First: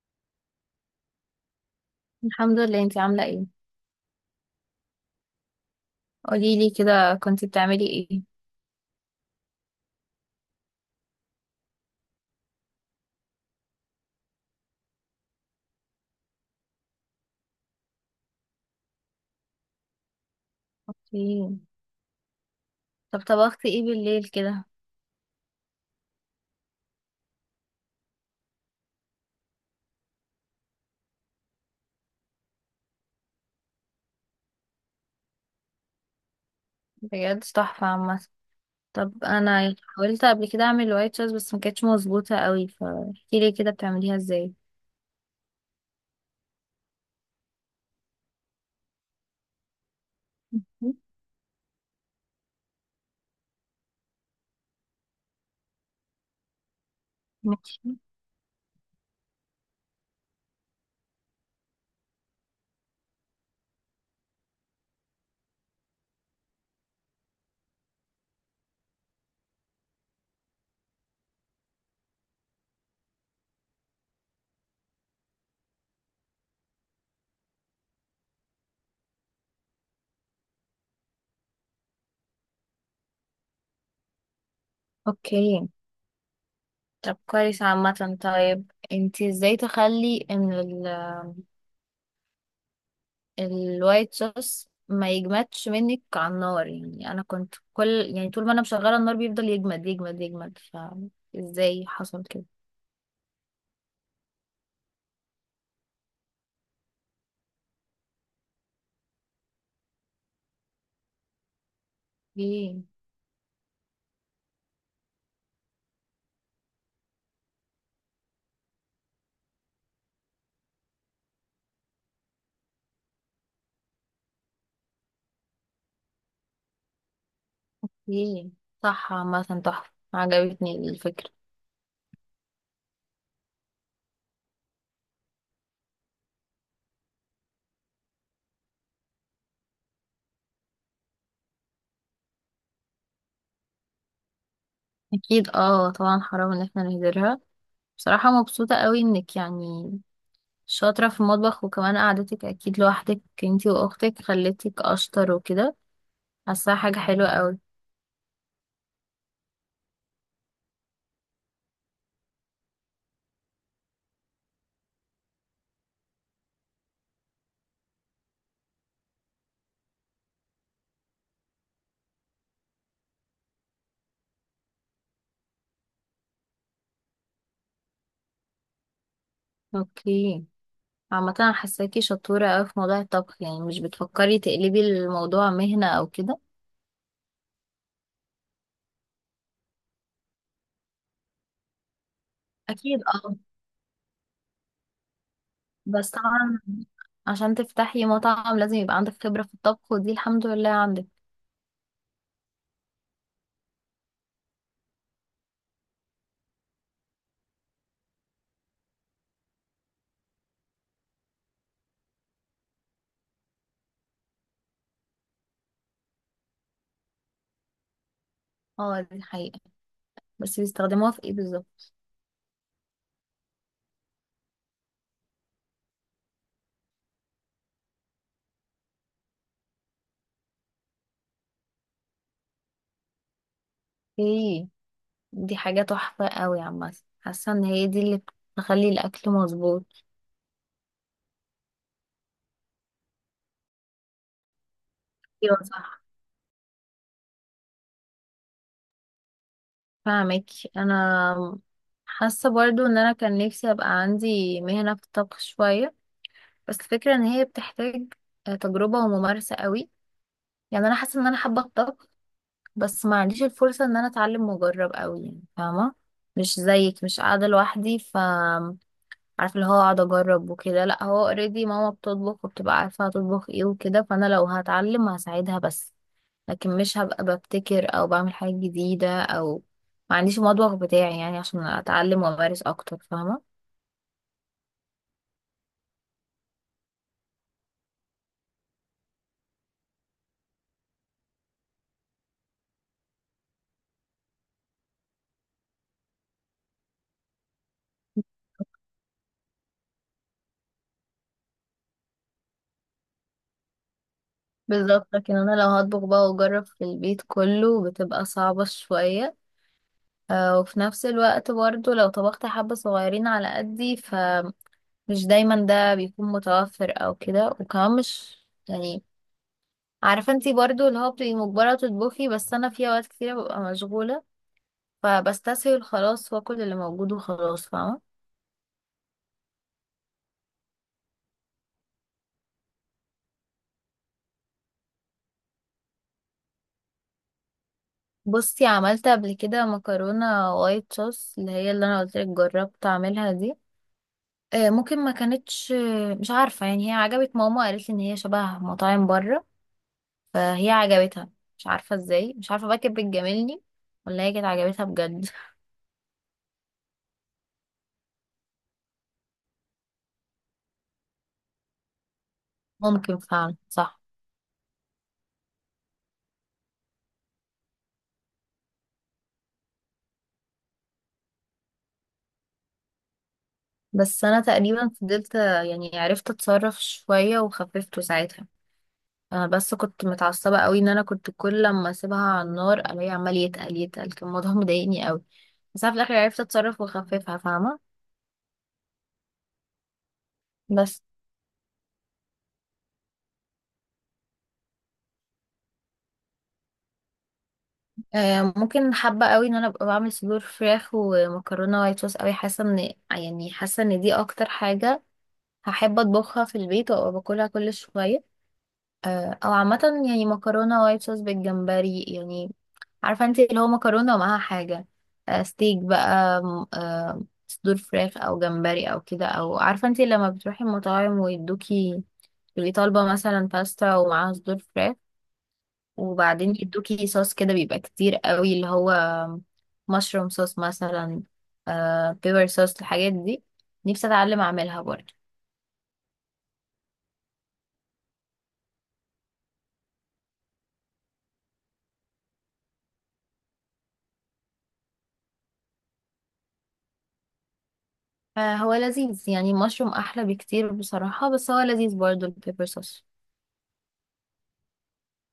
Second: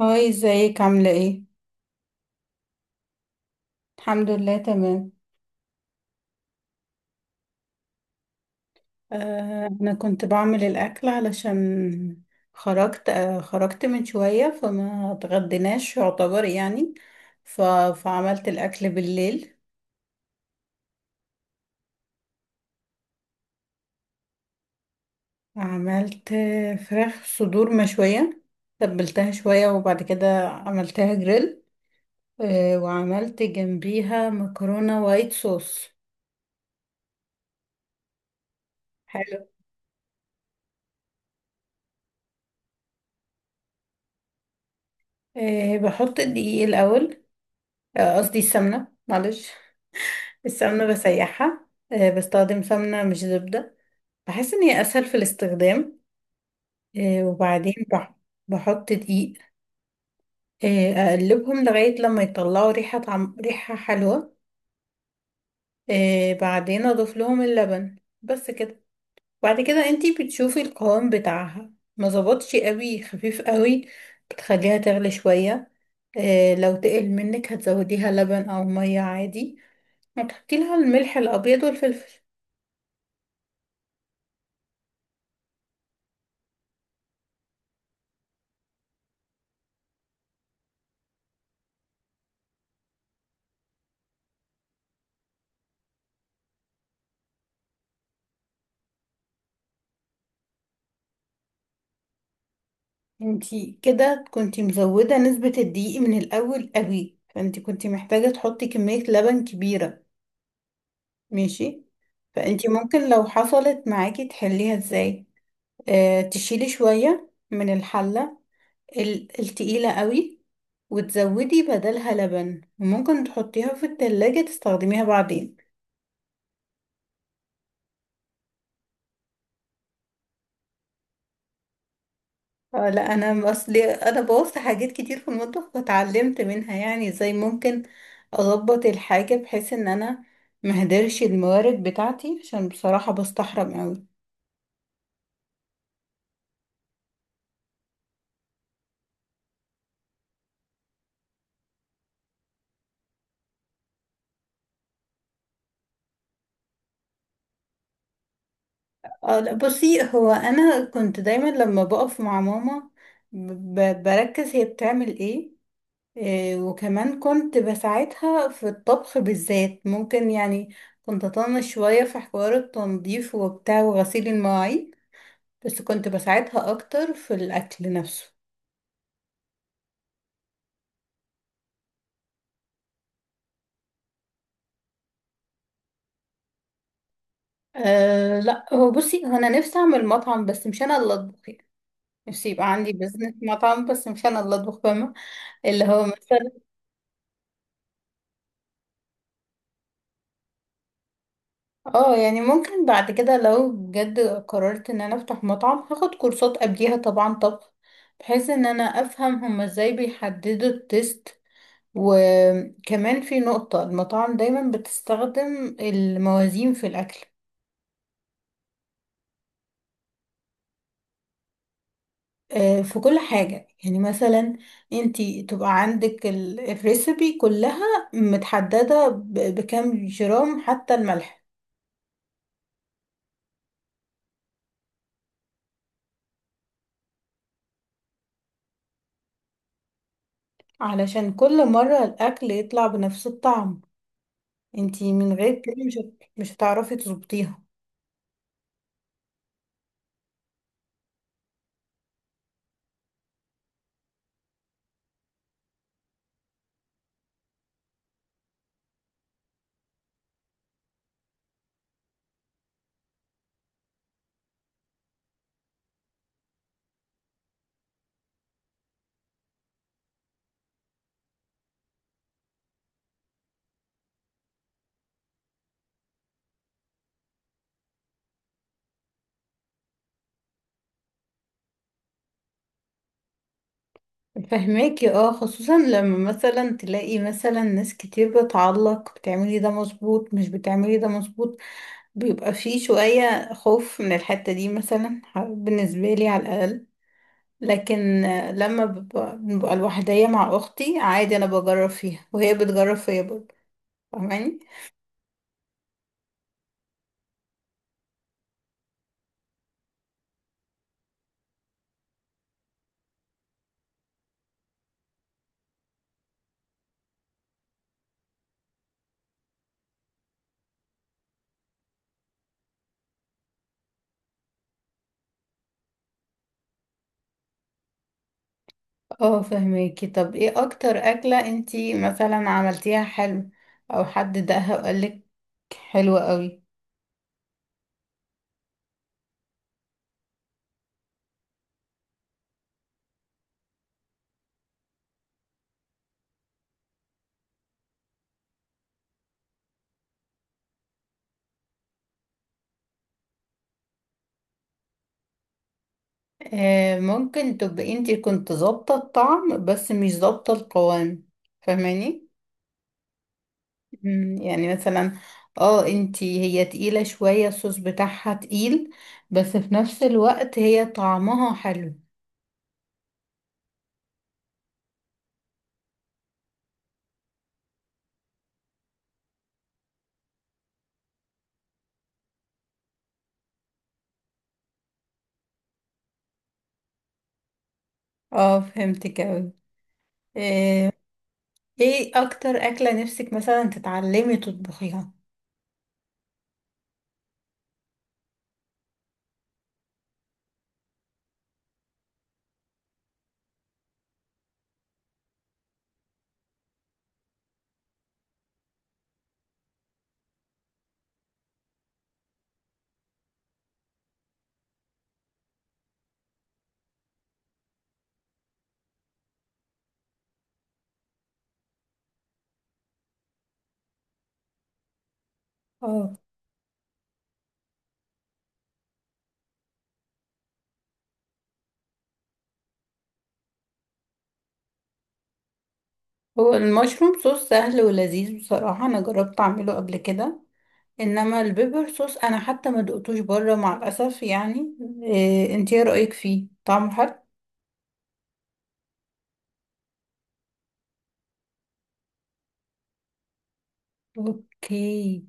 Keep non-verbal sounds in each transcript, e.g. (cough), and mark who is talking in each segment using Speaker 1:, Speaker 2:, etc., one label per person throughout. Speaker 1: هاي، ازيك؟ عاملة ايه؟
Speaker 2: الحمد لله. انتي عاملة ايه؟
Speaker 1: الحمد لله تمام.
Speaker 2: قولي لي كده، كنتي بتعملي ايه؟
Speaker 1: انا كنت بعمل الاكل علشان خرجت. خرجت من شوية فما اتغديناش، يعتبر يعني. ف... فعملت الاكل بالليل.
Speaker 2: اوكي. طب طبختي ايه بالليل كده؟
Speaker 1: عملت فراخ صدور مشوية. تبلتها شوية وبعد كده عملتها جريل. وعملت جنبيها مكرونة وايت صوص.
Speaker 2: بجد تحفة عامة. طب
Speaker 1: حلو.
Speaker 2: انا حاولت قبل كده اعمل وايت صوص بس ما كانتش مظبوطة قوي، فاحكي لي كده بتعمليها ازاي.
Speaker 1: بحط الدقيق الاول. قصدي السمنة، معلش. السمنة بسيحها. بستخدم سمنة مش زبدة. بحس إن هي أسهل في الاستخدام. وبعدين
Speaker 2: ماشي.
Speaker 1: بحط دقيق. أقلبهم لغاية لما يطلعوا ريحة، طعم ريحة حلوة. بعدين أضيف لهم اللبن. بس كده. بعد كده انتي بتشوفي القوام بتاعها ما ظبطش قوي، خفيف قوي. بتخليها تغلي شوية. لو تقل منك هتزوديها لبن أو مية عادي، وتحطي لها الملح الأبيض والفلفل.
Speaker 2: اوكي. طب كويس عامة. طيب انتي ازاي تخلي ان الوايت صوص ما يجمدش منك على النار؟ يعني انا كنت كل، يعني طول ما انا مشغله النار بيفضل يجمد، فازاي حصل كده؟
Speaker 1: انتي كده كنتي مزودة نسبة الدقيق من الأول قوي، فانتي كنتي محتاجة تحطي كمية لبن كبيرة. ماشي. فانتي
Speaker 2: ايه.
Speaker 1: ممكن لو حصلت معاكي تحليها ازاي؟ اه، تشيلي شوية من الحلة التقيلة قوي، وتزودي بدلها لبن، وممكن تحطيها في التلاجة تستخدميها بعدين.
Speaker 2: ايه. صح عامة، تحفة، عجبتني الفكرة.
Speaker 1: اه لا، انا اصلي انا بوظت حاجات كتير في المطبخ واتعلمت منها، يعني ازاي ممكن اظبط الحاجه بحيث ان انا مهدرش الموارد بتاعتي، عشان بصراحه بستحرم قوي.
Speaker 2: اكيد اه، طبعا حرام ان احنا نهدرها. بصراحة مبسوطة قوي انك يعني شاطرة في المطبخ، وكمان قعدتك اكيد لوحدك انتي واختك خلتك اشطر وكده. حاساها حاجة حلوة قوي.
Speaker 1: اه لا، بصي، هو انا كنت دايما لما بقف مع ماما بركز هي بتعمل ايه. وكمان كنت بساعدها في الطبخ، بالذات ممكن يعني كنت اطنش شويه في حوار التنظيف وبتاع وغسيل المواعين، بس كنت بساعدها اكتر في الاكل نفسه.
Speaker 2: اوكي. عامة انا حاساكي شطورة قوي في موضوع الطبخ، يعني مش بتفكري تقلبي الموضوع مهنة او كده؟
Speaker 1: أه لا، هو بصي، هو انا نفسي اعمل مطعم بس مش انا اللي اطبخ يعني. نفسي يبقى عندي
Speaker 2: اكيد
Speaker 1: بزنس
Speaker 2: اه.
Speaker 1: مطعم بس مش انا اللي اطبخ، فاهمه؟ اللي هو
Speaker 2: بس
Speaker 1: مثلا،
Speaker 2: طبعا عشان تفتحي مطعم لازم يبقى عندك خبرة في الطبخ، ودي الحمد لله عندك.
Speaker 1: اه يعني ممكن بعد كده لو بجد قررت ان انا افتح مطعم هاخد كورسات قبليها طبعا طبخ، بحيث ان انا افهم هما ازاي بيحددوا التست. وكمان في نقطة، المطاعم دايما بتستخدم الموازين في الاكل.
Speaker 2: اه دي حقيقة، بس بيستخدموها في ايه بالظبط؟
Speaker 1: في كل حاجة، يعني مثلا انتي تبقى عندك الريسبي كلها متحددة بكام جرام، حتى الملح.
Speaker 2: ايه. دي حاجة تحفة قوي عامة، حاسة ان هي دي اللي بتخلي الاكل مظبوط.
Speaker 1: علشان كل مرة الأكل يطلع بنفس الطعم، انتي من
Speaker 2: ايوه
Speaker 1: غير كده
Speaker 2: صح،
Speaker 1: مش هتعرفي تظبطيها.
Speaker 2: فاهمك. انا حاسة برضو ان انا كان نفسي ابقى عندي مهنة في الطبخ شوية، بس الفكرة ان هي بتحتاج تجربة وممارسة قوي. يعني انا حاسة ان انا حابة الطبخ، بس ما عنديش الفرصة ان انا اتعلم واجرب قوي، يعني فاهمة؟ مش زيك، مش قاعدة لوحدي، ف عارفه اللي هو اقعد اجرب وكده، لا هو اوريدي ماما بتطبخ وبتبقى عارفه هتطبخ ايه وكده، فانا لو هتعلم هساعدها بس، لكن مش هبقى ببتكر او بعمل حاجه جديده او ما عنديش المطبخ بتاعي، يعني عشان اتعلم وامارس اكتر، فاهمه؟
Speaker 1: فهماكي؟ اه، خصوصا لما مثلا تلاقي مثلا ناس كتير بتعلق بتعملي ده مظبوط مش بتعملي ده مظبوط، بيبقى فيه شوية خوف من الحتة دي، مثلا بالنسبة لي على الأقل. لكن لما ببقى لوحدية مع أختي عادي، أنا بجرب فيها وهي بتجرب فيا برضه. فاهماني؟
Speaker 2: بالظبط. لكن انا لو هطبخ بقى واجرب في البيت كله بتبقى صعبه شويه، وفي نفس الوقت برضو لو طبخت حبة صغيرين على قدي، فمش دايما ده بيكون متوفر او كده. وكمان مش يعني، عارفة انتي برضو اللي هو بتبقي مجبرة تطبخي، بس انا في اوقات كتيرة ببقى مشغولة فبستسهل خلاص واكل اللي موجود وخلاص، فاهمة؟
Speaker 1: اه فهماكي. طب ايه أكتر أكلة انتي مثلا عملتيها حلو أو حد دقها وقالك حلوة قوي؟
Speaker 2: بصي عملت قبل كده مكرونة وايت صوص، اللي هي اللي انا قلتلك جربت اعملها دي. ممكن ما كانتش، مش عارفة يعني، هي عجبت ماما، قالت لي ان هي شبه مطاعم بره، فهي عجبتها. مش عارفة ازاي، مش عارفة بقى كانت بتجاملني ولا هي كانت عجبتها بجد.
Speaker 1: آه، ممكن تبقي انتي كنت ظابطة الطعم بس مش ظابطة القوام، فاهماني؟
Speaker 2: (laughs) ممكن فعلا، صح.
Speaker 1: يعني مثلا اه، انتي هي تقيلة شوية، الصوص بتاعها تقيل، بس في نفس الوقت هي طعمها حلو.
Speaker 2: بس انا تقريبا فضلت، يعني عرفت اتصرف شوية وخففته ساعتها. انا بس كنت متعصبه قوي ان انا كنت كل لما اسيبها على النار الاقيه عمال يتقل، كان الموضوع (laughs) مضايقني قوي. بس انا في الاخر عرفت اتصرف واخففها، فاهمه؟
Speaker 1: اه فهمتك اوي. آه،
Speaker 2: بس.
Speaker 1: ايه اكتر اكلة نفسك مثلا تتعلمي تطبخيها؟
Speaker 2: آه ممكن، حابه قوي ان انا ابقى بعمل صدور فراخ ومكرونه وايت صوص قوي. حاسه ان يعني حاسه ان دي اكتر حاجه هحب اطبخها في البيت وابقى باكلها كل شويه. او عامه يعني مكرونه وايت صوص بالجمبري، يعني عارفه انت اللي هو مكرونه ومعاها حاجه، ستيك بقى صدور فراخ او جمبري او كده. او عارفه انت لما بتروحي المطاعم ويدوكي، تبقي طالبه مثلا باستا ومعاها صدور فراخ،
Speaker 1: اه،
Speaker 2: وبعدين يدوكي صوص كده بيبقى كتير قوي، اللي هو مشروم صوص مثلا، بيبر صوص، الحاجات دي نفسي اتعلم اعملها برضه.
Speaker 1: هو المشروم صوص سهل ولذيذ بصراحة، انا جربت اعمله قبل كده. انما البيبر صوص انا حتى ما دقتوش بره مع الاسف يعني. إيه، انت ايه رأيك فيه؟ طعمه حلو؟
Speaker 2: هو لذيذ يعني، المشروم احلى بكتير بصراحة، بس هو لذيذ برضو البيبر صوص.
Speaker 1: اوكي.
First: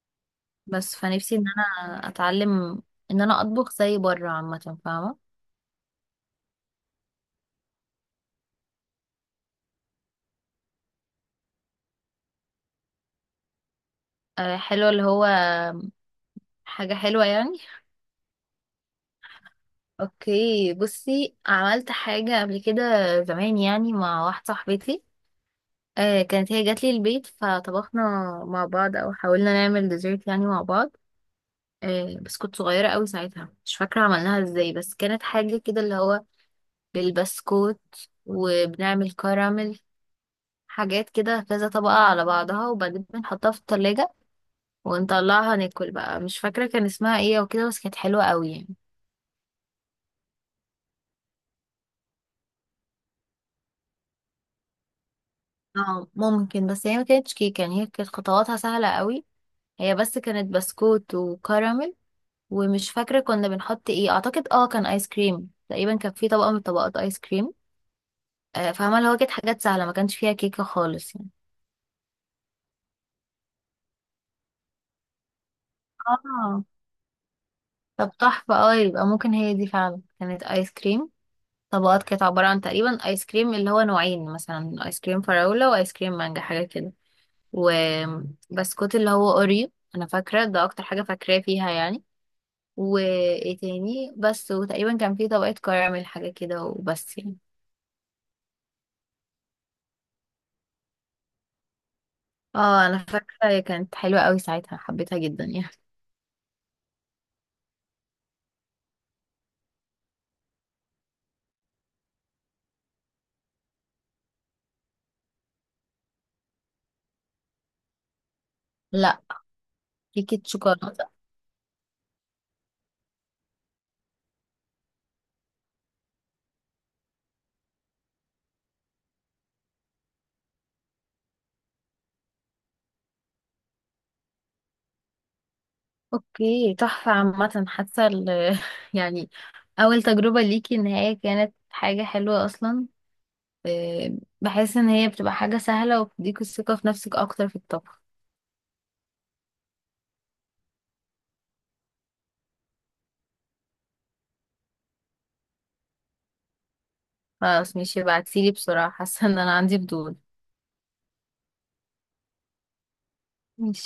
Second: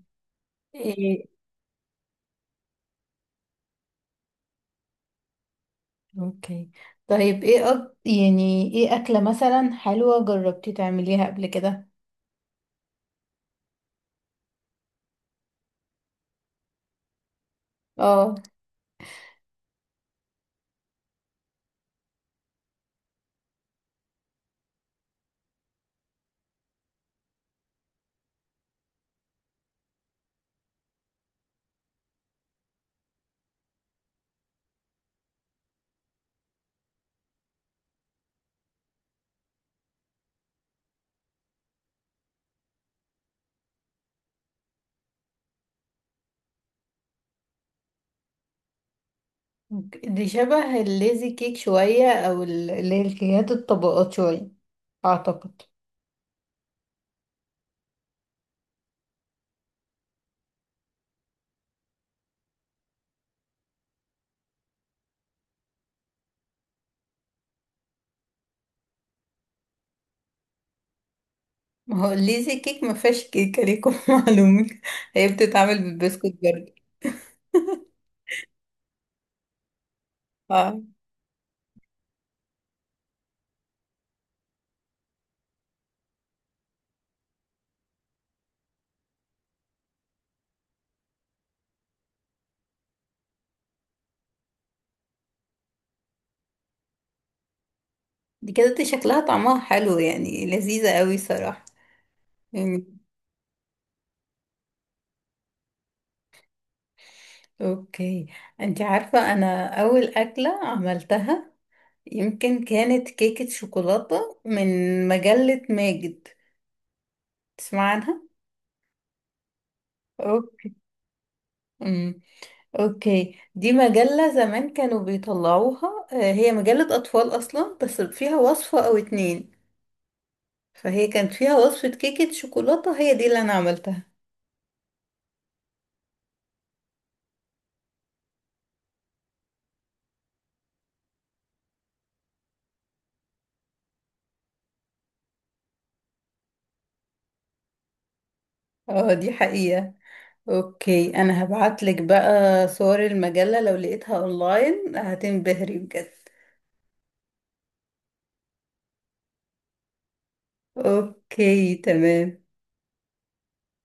Speaker 2: بس
Speaker 1: إيه.
Speaker 2: فنفسي ان انا اتعلم ان انا اطبخ زي بره عامة، فاهمة؟
Speaker 1: اوكي، طيب ايه يعني ايه اكلة مثلا حلوة جربتي تعمليها قبل كده؟
Speaker 2: حلو اللي هو حاجة حلوة يعني.
Speaker 1: اه،
Speaker 2: اوكي بصي، عملت حاجة قبل كده زمان يعني، مع واحدة صاحبتي. كانت هي جات لي البيت فطبخنا مع بعض، او حاولنا نعمل ديزرت يعني مع بعض. بس كنت صغيرة قوي ساعتها، مش فاكرة عملناها ازاي، بس كانت حاجة كده اللي هو بالبسكوت وبنعمل كراميل، حاجات كده كذا طبقة على بعضها، وبعدين بنحطها في التلاجة ونطلعها ناكل بقى. مش فاكرة كان اسمها ايه او كده، بس كانت حلوة قوي يعني.
Speaker 1: دي شبه الليزي كيك شوية، او اللي هي الكيكات الطبقات شوية، اعتقد.
Speaker 2: اه ممكن، بس هي ما كانتش كيكة يعني، هي كانت خطواتها سهلة قوي، هي بس كانت بسكوت وكراميل. ومش فاكرة كنا بنحط ايه، اعتقد اه كان ايس كريم، تقريبا كان في طبقة من طبقات ايس كريم. فاهمة اللي هو كانت حاجات سهلة، ما كانش فيها كيكة خالص يعني.
Speaker 1: ما هو ليزي كيك ما فيهاش كيكه، ليكم (laughs) معلومه، هي بتتعمل بالبسكوت
Speaker 2: اه
Speaker 1: برضه.
Speaker 2: طب تحفة. اه يبقى ممكن هي دي فعلا كانت ايس
Speaker 1: اه.
Speaker 2: كريم طبقات، كانت عبارة عن تقريبا ايس كريم اللي هو نوعين، مثلا ايس كريم فراولة وايس كريم مانجا، حاجة كده. وبسكوت اللي هو اوريو، انا فاكرة ده اكتر حاجة فاكراه فيها يعني. وايه تاني بس، وتقريبا كان في طبقة كراميل حاجة كده، وبس يعني.
Speaker 1: دي كده دي شكلها طعمها حلو يعني، لذيذه قوي صراحه
Speaker 2: اه
Speaker 1: يعني.
Speaker 2: انا فاكرة هي كانت حلوة قوي ساعتها، حبيتها جدا يعني.
Speaker 1: اوكي. انت عارفه انا اول اكله عملتها يمكن كانت كيكه شوكولاته من مجله ماجد. تسمع عنها؟
Speaker 2: لا. كيكة
Speaker 1: اوكي.
Speaker 2: شوكولاتة؟
Speaker 1: امم اوكي، دي مجله زمان كانوا بيطلعوها، هي مجله اطفال اصلا بس فيها وصفه او اتنين، فهي كانت فيها وصفة كيكة شوكولاتة، هي دي اللي أنا عملتها.
Speaker 2: اوكي تحفة عامة، حاسة ال- (laughs) يعني اول تجربة ليكي ان هي كانت حاجة حلوة اصلا. آه، بحس ان هي بتبقى حاجة سهلة وبتديك الثقة في نفسك اكتر في الطبخ.
Speaker 1: اه دي حقيقة. اوكي، أنا هبعتلك بقى صور المجلة، لو لقيتها اونلاين هتنبهري بجد.
Speaker 2: خلاص ماشي، ابعتيلي بسرعة، حاسة ان انا عندي فضول.
Speaker 1: اوكي تمام.
Speaker 2: ماشي.